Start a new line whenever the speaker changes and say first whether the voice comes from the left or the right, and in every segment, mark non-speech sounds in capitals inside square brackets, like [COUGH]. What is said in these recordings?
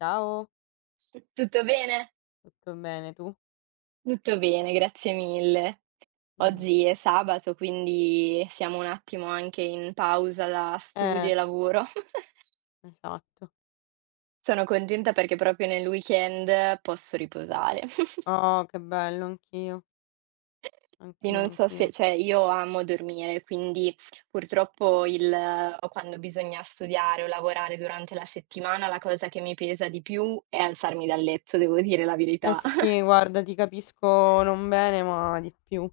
left: Ciao,
right: Tutto bene?
left: tutto bene tu?
right: Tutto bene, grazie mille.
left: Mh.
right: Oggi è sabato, quindi siamo un attimo anche in pausa da studio
left: Eh,
right: e lavoro. [LAUGHS]
left: esatto.
right: Sono contenta perché proprio nel weekend posso riposare. [LAUGHS]
left: Oh, che bello, anch'io,
right: Quindi
left: anch'io,
right: non so se
left: anch'io.
right: cioè io amo dormire, quindi purtroppo il quando bisogna studiare o lavorare durante la settimana, la cosa che mi pesa di più è alzarmi dal letto, devo dire la
left: Eh
right: verità.
left: sì, guarda, ti capisco non bene, ma di più.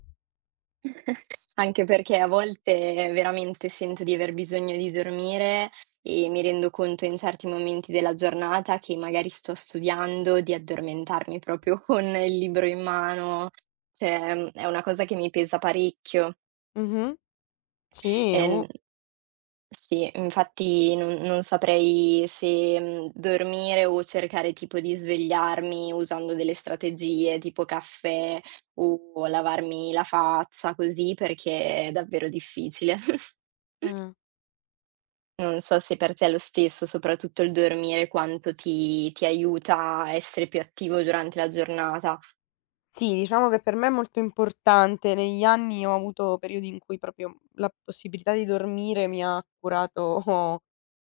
right: Anche perché a volte veramente sento di aver bisogno di dormire e mi rendo conto in certi momenti della giornata che magari sto studiando di addormentarmi proprio [LAUGHS] con il libro in mano, cioè, è una cosa che mi pesa parecchio.
left: Mh-mh. Sì.
right: Ehm, sì, infatti non saprei se, dormire o cercare tipo di svegliarmi usando delle strategie tipo caffè o lavarmi la faccia così, perché è davvero difficile. [LAUGHS]
left: Eh.
right: Non so se per te è lo stesso, soprattutto il dormire quanto ti aiuta a essere più attivo durante la giornata.
left: Sì, diciamo che per me è molto importante. Negli anni ho avuto periodi in cui proprio la possibilità di dormire mi ha curato [LAUGHS]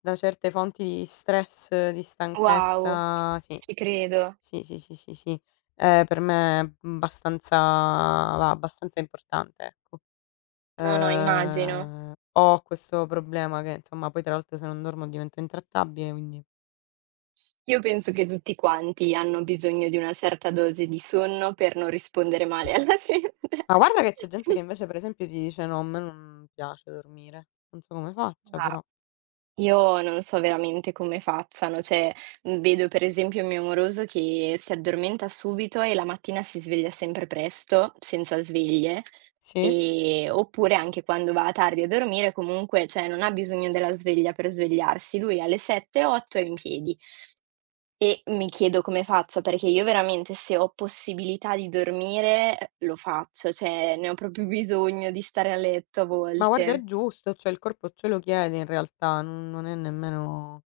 left: da certe fonti di stress, di
right: Wow,
left: stanchezza, sì.
right: ci credo.
left: Sì, sì, sì, sì, sì. Per me, abbastanza va abbastanza importante, ecco.
right: No, no, immagino.
left: Ho questo problema che, insomma, poi tra l'altro se non dormo divento intrattabile, quindi
right: Io penso che tutti quanti hanno bisogno di una certa dose di sonno per non rispondere male alla gente.
left: ma guarda che c'è gente che
right: [LAUGHS]
left: invece per esempio ti dice: "No, a me non piace dormire." Non so come faccia
right: Ma
left: però.
right: io non so veramente come facciano, cioè, vedo per esempio il mio amoroso che si addormenta subito e la mattina si sveglia sempre presto, senza sveglie,
left: Sì?
right: oppure anche quando va tardi a dormire comunque, cioè, non ha bisogno della sveglia per svegliarsi. Lui alle 7, 8 è in piedi e mi chiedo come faccia, perché io veramente se ho possibilità di dormire, lo faccio, cioè ne ho proprio bisogno di stare a letto a
left: Ma guarda è
right: volte.
left: giusto, cioè il corpo ce lo chiede in realtà, non è nemmeno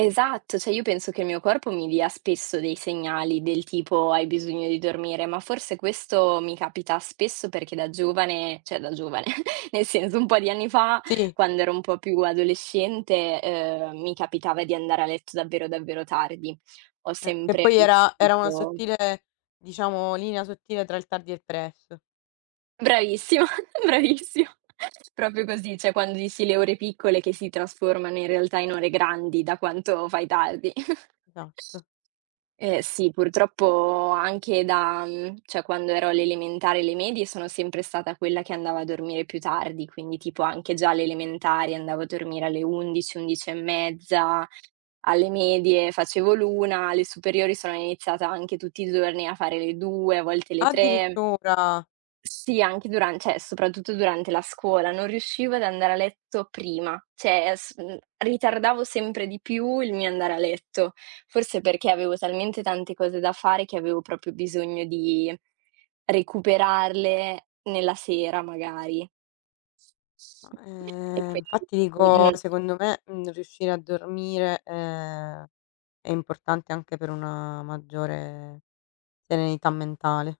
right: Esatto, cioè io penso che il mio corpo mi dia spesso dei segnali del tipo: "Hai bisogno di dormire", ma forse questo mi capita spesso perché da giovane cioè da giovane, [LAUGHS] nel senso un po' di anni fa,
left: sì,
right: quando ero un po' più adolescente, mi capitava di andare a letto davvero, davvero tardi. Ho
left: che
right: sempre
left: poi
right: un po'
left: era una
right: avuto
left: sottile, diciamo, linea sottile tra il tardi e il presto.
right: bravissimo, [LAUGHS] bravissimo, proprio così, cioè quando dici le ore piccole che si trasformano in realtà in ore grandi da quanto fai tardi.
left: Esatto.
right: Eh sì, purtroppo anche cioè quando ero alle elementari e alle medie sono sempre stata quella che andava a dormire più tardi, quindi tipo anche già alle elementari andavo a dormire alle 11, 11 e mezza, alle medie facevo l'1, alle superiori sono iniziata anche tutti i giorni a fare le 2, a volte le 3.
left: Addirittura!
right: Sì, anche duran cioè soprattutto durante la scuola, non riuscivo ad andare a letto prima, cioè ritardavo sempre di più il mio andare a letto, forse perché avevo talmente tante cose da fare che avevo proprio bisogno di recuperarle nella sera magari.
left: Ma,
right: E quindi
left: infatti dico,
right: mh-mh.
left: secondo me, riuscire a dormire, è importante anche per una maggiore serenità mentale.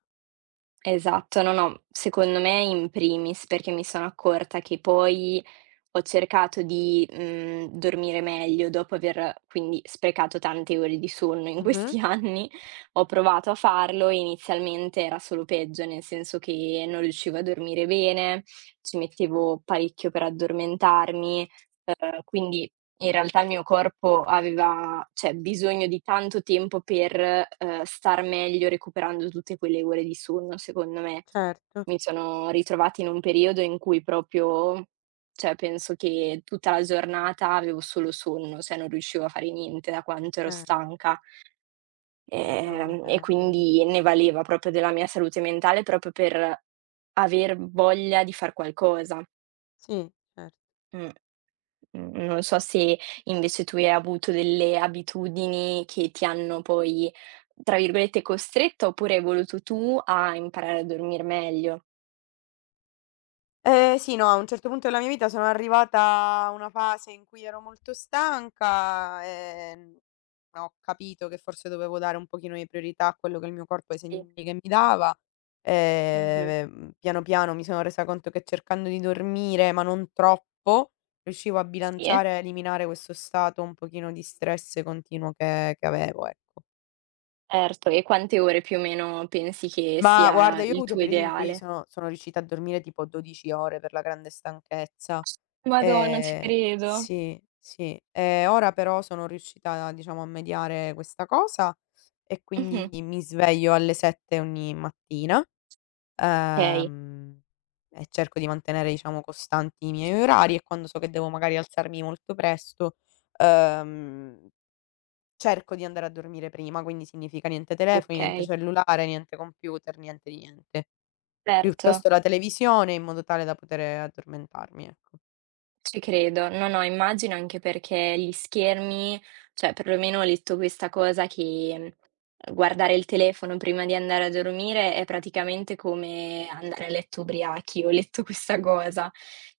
right: Esatto, no, no, secondo me in primis, perché mi sono accorta che poi ho cercato di, dormire meglio dopo aver quindi sprecato tante ore di sonno in
left: Mh-mh.
right: questi [LAUGHS] anni. Ho provato a farlo e inizialmente era solo peggio, nel senso che non riuscivo a dormire bene, ci mettevo parecchio per addormentarmi, quindi in realtà il mio corpo aveva cioè bisogno di tanto tempo per, star meglio recuperando tutte quelle ore di sonno, secondo me.
left: Certo.
right: Mi sono ritrovata in un periodo in cui proprio cioè penso che tutta la giornata avevo solo sonno, cioè non riuscivo a fare niente da quanto ero
left: Eh,
right: stanca.
left: diciamo
right: Ehm,
left: che
right: e
left: non è
right: quindi ne valeva proprio della mia salute mentale, proprio per aver voglia di far qualcosa.
left: sì, cer
right: Mh. Non so se invece tu hai avuto delle abitudini che ti hanno poi, tra virgolette, "costretta" oppure hai voluto tu a imparare a dormir meglio?
left: Sì, no, a un certo punto della mia vita sono arrivata a una fase in cui ero molto stanca, ho capito che forse dovevo dare un pochino di priorità a quello che il mio corpo e ai
right: Sì.
left: segni che mi dava.
right: Mh-mh.
left: Piano piano mi sono resa conto che cercando di dormire, ma non troppo, riuscivo a
right: Sì? Eh?
left: bilanciare e a eliminare questo stato un pochino di stress continuo che avevo, ecco.
right: Certo, e quante ore più o meno pensi che
left: Ma guarda,
right: sia
left: io ho
right: il
left: avuto
right: tuo
left: periodi in cui
right: ideale?
left: sono riuscita a dormire tipo 12 ore per la grande stanchezza.
right: Madonna, ci
left: Ehm,
right: credo.
left: sì, sì. Ora però sono riuscita, diciamo, a mediare questa cosa e
right: Mh-mh.
left: quindi mi sveglio alle 7 ogni mattina,
right: Okay,
left: ehm, e cerco di mantenere, diciamo, costanti i miei orari e quando so che devo magari alzarmi molto presto, ehm, cerco di andare a dormire prima, quindi significa niente telefoni, niente
right: okay,
left: cellulare, niente computer, niente di niente.
right: certo.
left: Piuttosto la televisione in modo tale da poter addormentarmi, ecco.
right: Ci credo. No, no, immagino anche perché gli schermi cioè perlomeno ho letto questa cosa che, guardare il telefono prima di andare a dormire è praticamente come andare a letto ubriachi. Ho letto questa cosa,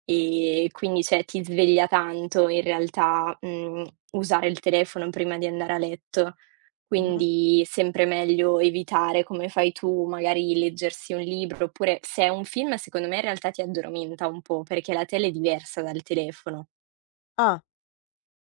right: quindi cioè ti sveglia tanto in realtà, usare il telefono prima di andare a letto.
left: Mh-mh.
right: Quindi sempre meglio evitare, come fai tu, magari leggersi un libro, oppure se è un film secondo me in realtà ti addormenta un po', perché la tele è diversa dal telefono.
left: Ah,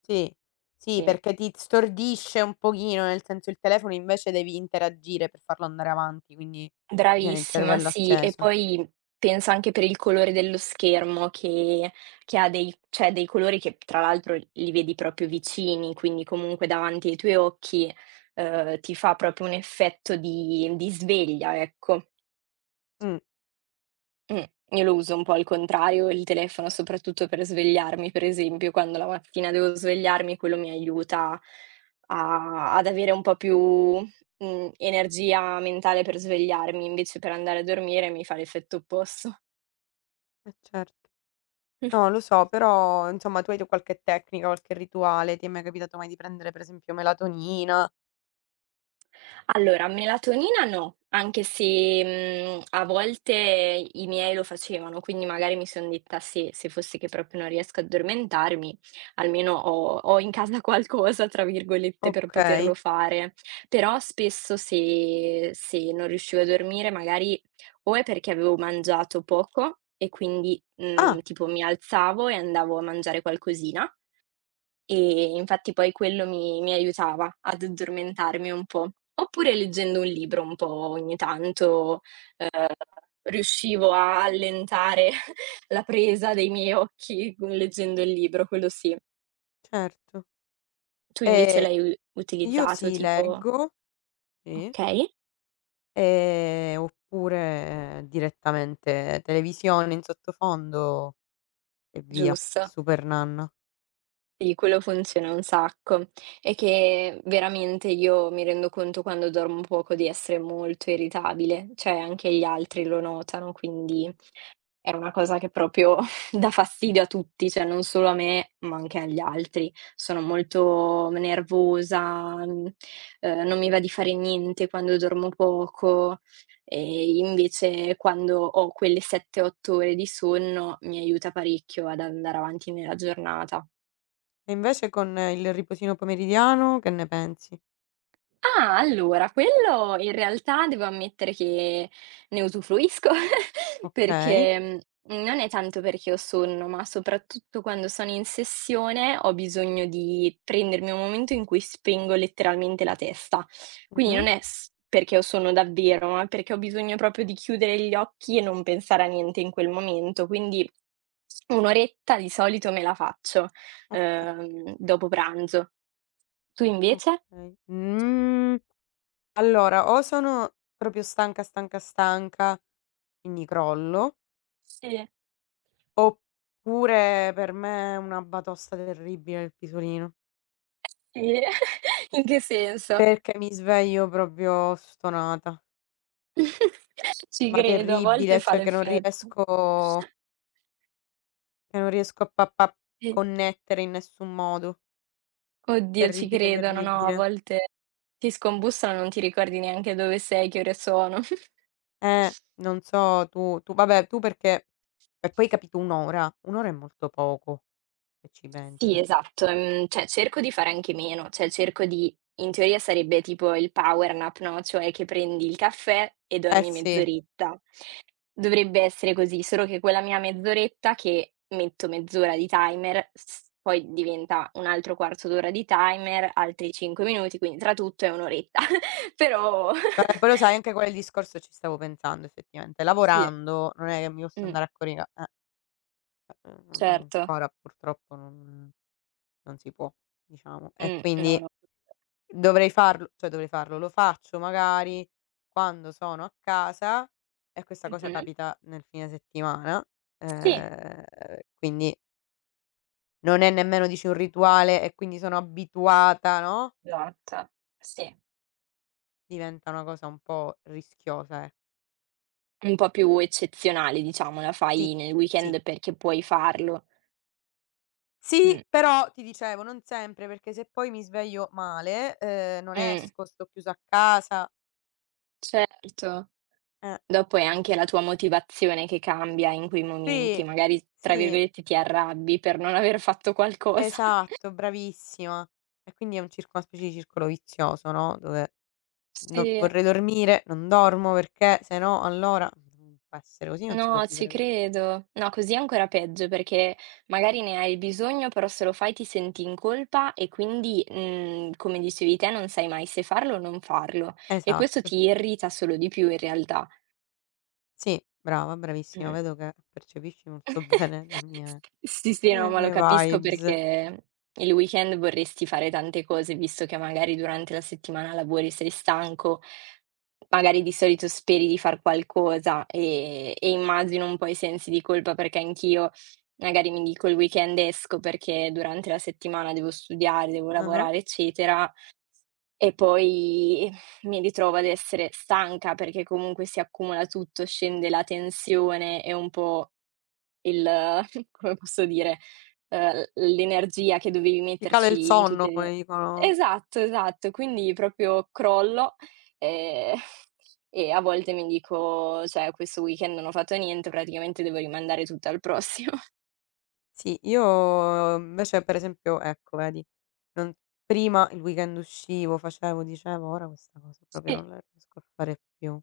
left: sì. Sì,
right: Sì.
left: perché ti stordisce un pochino, nel senso il telefono invece devi interagire per farlo andare avanti, quindi ti tiene il
right: Bravissima,
left: cervello
right: sì. E
left: acceso.
right: poi penso anche per il colore dello schermo che ha dei cioè dei colori che tra l'altro li vedi proprio vicini, quindi comunque davanti ai tuoi occhi, ti fa proprio un effetto di sveglia, ecco.
left: Mh,
right: Mh, io lo uso un po' al contrario il telefono, soprattutto per svegliarmi, per esempio, quando la mattina devo svegliarmi, quello mi aiuta a ad avere un po' più, energia mentale per svegliarmi, invece per andare a dormire mi fa l'effetto opposto.
left: eh certo. No, lo
right: [LAUGHS]
left: so, però insomma tu hai tu qualche tecnica, qualche rituale? Ti è mai capitato mai di prendere per esempio melatonina?
right: Allora, melatonina no, anche se, a volte i miei lo facevano, quindi magari mi son detta: "Se fosse che proprio non riesco ad addormentarmi, almeno ho in casa [LAUGHS] qualcosa", tra virgolette, per
left: Okay.
right: poterlo fare. Però spesso se non riuscivo a dormire magari o è perché avevo mangiato poco e quindi,
left: Ah,
right: tipo mi alzavo e andavo a mangiare qualcosina e infatti poi quello mi aiutava ad addormentarmi un po'. Oppure leggendo un libro un po' ogni tanto, ehm, riuscivo a allentare [LAUGHS] la presa dei miei occhi con leggendo il libro, quello sì.
left: certo.
right: Tu invece
left: Ehm,
right: l'hai u
left: io
right: utilizzato
left: sì,
right: tipo
left: leggo, sì.
right: okay,
left: Oppure direttamente televisione in sottofondo e via,
right: giusto.
left: super nanna.
right: Sì, quello funziona un sacco. È che veramente io mi rendo conto quando dormo poco di essere molto irritabile, cioè anche gli altri lo notano, quindi è una cosa che proprio [LAUGHS] dà fastidio a tutti, cioè non solo a me, ma anche agli altri. Sono molto nervosa, non mi va di fare niente quando dormo poco, e invece quando ho quelle 7, 8 ore di sonno mi aiuta parecchio ad andare avanti nella giornata.
left: E invece con il riposino pomeridiano che ne pensi?
right: Ah, allora quello in realtà devo ammettere che ne usufruisco [LAUGHS]
left: Okay.
right: perché, non è tanto perché ho sonno, ma soprattutto quando sono in sessione ho bisogno di prendermi un momento in cui spengo letteralmente la testa. Quindi non
left: Mh-mh.
right: è s perché ho sonno davvero, ma perché ho bisogno proprio di chiudere gli occhi e non pensare a niente in quel momento, quindi 1 oretta di solito me la faccio,
left: Okay,
right: dopo pranzo. Tu invece?
left: okay. Mhmm, allora o sono proprio stanca, stanca, stanca, quindi crollo,
right: Sì.
left: oppure per me è una batosta terribile il pisolino,
right: Eh, [LAUGHS] in che senso?
left: perché mi sveglio proprio stonata,
right: [LAUGHS] Ci
left: ma
right: credo, a volte
left: terribile,
right: fa
left: cioè che non
right: l'effetto.
left: riesco E non riesco a pa pa
right: Sì.
left: connettere in nessun modo.
right: Oddio, ci
left: Terribile,
right: credo, no, no, a
left: terribile.
right: volte ti scombussano, non ti ricordi neanche dove sei, che ore sono.
left: Eh,
right: [LAUGHS]
left: non so tu vabbè, tu perché e poi capito 1 ora, 1 ora è molto poco, se ci pensi.
right: Sì, esatto, cioè cerco di fare anche meno, cioè cerco di in teoria sarebbe tipo il power nap, no, cioè che prendi il caffè e
left: Eh
right: dormi
left: sì,
right: mezz'oretta. Dovrebbe essere così, solo che quella mia mezz'oretta che metto mezz'ora di timer, s poi diventa un altro quarto d'ora di timer, altri 5 minuti, quindi tra tutto è un'oretta. [LAUGHS] Però
left: vabbè poi lo
right: [LAUGHS]
left: sai anche quel discorso ci stavo pensando effettivamente.
right: sì,
left: Lavorando non è che mi posso
right: mh,
left: andare a corica non
right: certo.
left: ancora purtroppo non non si può, diciamo. E
right: No,
left: quindi
right: no.
left: dovrei farlo cioè dovrei farlo, lo faccio magari quando sono a casa e questa cosa
right: Mh-mh.
left: capita nel fine settimana,
right: Sì,
left: ehm, quindi non è nemmeno dici un rituale e quindi sono abituata, no,
right: esatto, sì.
left: diventa una cosa un po' rischiosa, ecco.
right: Un po' più eccezionale diciamo, la
left: Sì,
right: fai nel
left: sì.
right: weekend perché puoi farlo. Mh,
left: Sì, però ti dicevo non sempre, perché se poi mi sveglio male, non
right: mh,
left: esco, sto chiusa a casa.
right: certo.
left: Eh,
right: Dopo è anche la tua motivazione che cambia in quei
left: sì,
right: momenti, magari tra
left: sì.
right: virgolette "ti arrabbi" per non aver fatto qualcosa. [LAUGHS]
left: Esatto, bravissima. E quindi è un circo una specie di circolo vizioso, no, dove non
right: Sì,
left: vorrei dormire, non dormo perché se no allora non può essere così, non si può
right: no, ci
left: vivere così.
right: credo. No, così è ancora peggio perché magari ne hai bisogno, però se lo fai ti senti in colpa e quindi, come dicevi te, non sai mai se farlo o non farlo e questo
left: Esatto.
right: ti irrita solo di più in realtà.
left: Sì, brava, bravissima.
right: Mh.
left: Vedo che percepisci molto [LAUGHS] bene le mie
right: Sì, sì, no,
left: le
right: ma lo
left: mie
right: capisco
left: vibes.
right: perché il weekend vorresti fare tante cose, visto che magari durante la settimana lavori, sei stanco, magari di solito speri di far qualcosa e immagino un po' i sensi di colpa perché anch'io magari mi dico: "Il weekend esco perché durante la settimana devo studiare, devo
left: Ah-ah.
right: lavorare, eccetera", e poi mi ritrovo ad essere stanca perché comunque si accumula tutto, scende la tensione e un po' il [LAUGHS] come posso dire, l'energia che dovevi
left: Ti cala il
right: metterci in tutte
left: sonno come
right: le
left: dicono.
right: esatto, esatto. Quindi proprio crollo, ehm, [LAUGHS] e a volte mi dico: "Cioè questo weekend non ho fatto niente, praticamente devo rimandare tutto al prossimo."
left: Sì, io invece per esempio ecco vedi, non prima il weekend uscivo, facevo, dicevo, ora questa cosa
right: [LAUGHS]
left: proprio
right: Sì.
left: non la riesco a fare più.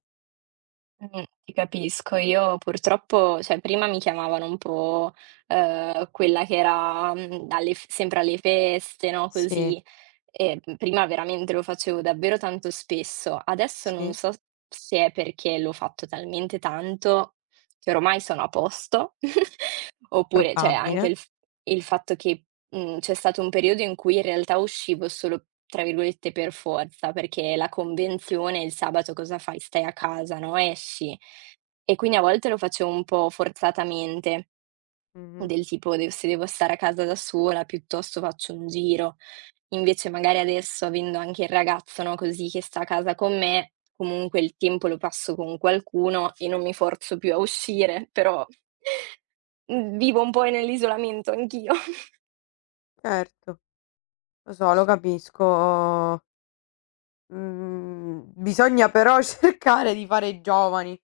right: Ti capisco. Io purtroppo cioè prima mi chiamavano un po', quella che era, alle f sempre alle feste, no,
left: Sì.
right: così. E, prima veramente lo facevo davvero tanto spesso. Adesso non
left: Sì,
right: so s se è perché l'ho fatto talmente tanto che ormai sono a posto, [LAUGHS] oppure cioè anche
left: probabile.
right: il fatto che c'è stato un periodo in cui in realtà uscivo solo, tra virgolette, "per forza", perché la convenzione il sabato cosa fai? Stai a casa, no, esci. E quindi a volte lo facevo un po' forzatamente,
left: Mh-mh.
right: del tipo de se devo stare a casa da sola, piuttosto faccio un giro. Invece magari adesso avendo anche il ragazzo, no, così che sta a casa con me, comunque il tempo lo passo con qualcuno e non mi forzo più a uscire, però, [LAUGHS] mhmm, vivo un po' nell'isolamento anch'io.
left: Certo, lo so, lo capisco. Mhmm, bisogna però [LAUGHS] cercare di fare i giovani.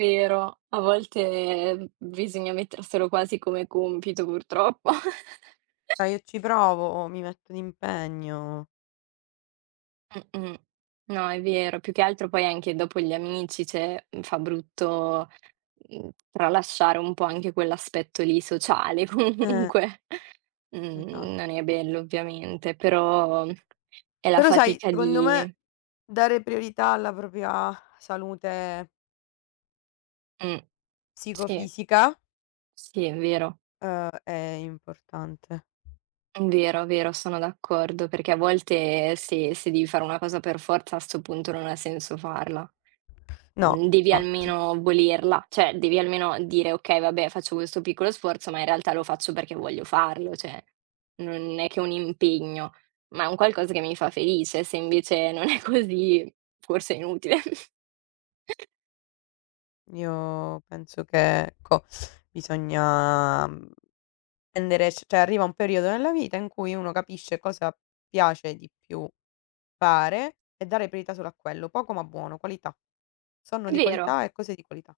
right: Vero, a volte bisogna metterselo quasi come compito purtroppo.
left: Dai, io ci provo, mi metto d'impegno.
right: [LAUGHS] Mh-mh. No, è vero. Più che altro poi anche dopo gli amici, cioè, fa brutto, tralasciare un po' anche quell'aspetto lì sociale [LAUGHS]
left: Eh,
right: comunque.
left: esa
right: Non è bello ovviamente, però è la
left: Però sai,
right: fatica
left: secondo
right: di
left: me dare priorità alla propria salute
right: mh, sì,
left: psicofisica,
right: sì, è vero.
left: è importante.
right: Vero, vero, sono d'accordo, perché a volte se devi fare una cosa per forza a 'sto punto non ha senso farla.
left: No,
right: Devi
left: infatti.
right: almeno volerla, cioè devi almeno dire: "Okay, vabbè, faccio questo piccolo sforzo, ma in realtà lo faccio perché voglio farlo", cioè non è che è un impegno, ma è un qualcosa che mi fa felice. Se invece non è così, forse è inutile. [LAUGHS]
left: Io penso che, ecco, bisogna, mhmm prendere c cioè arriva un periodo nella vita in cui uno capisce cosa piace di più fare e dare priorità solo a quello. Poco ma buono, qualità. Sonno
right: È
left: di
right: vero,
left: qualità e cose di qualità.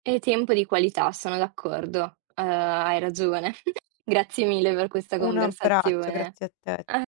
right: è tempo di qualità, sono d'accordo. Hai ragione. [LAUGHS] Grazie mille per questa
left: Un abbraccio,
right: conversazione.
left: grazie a te.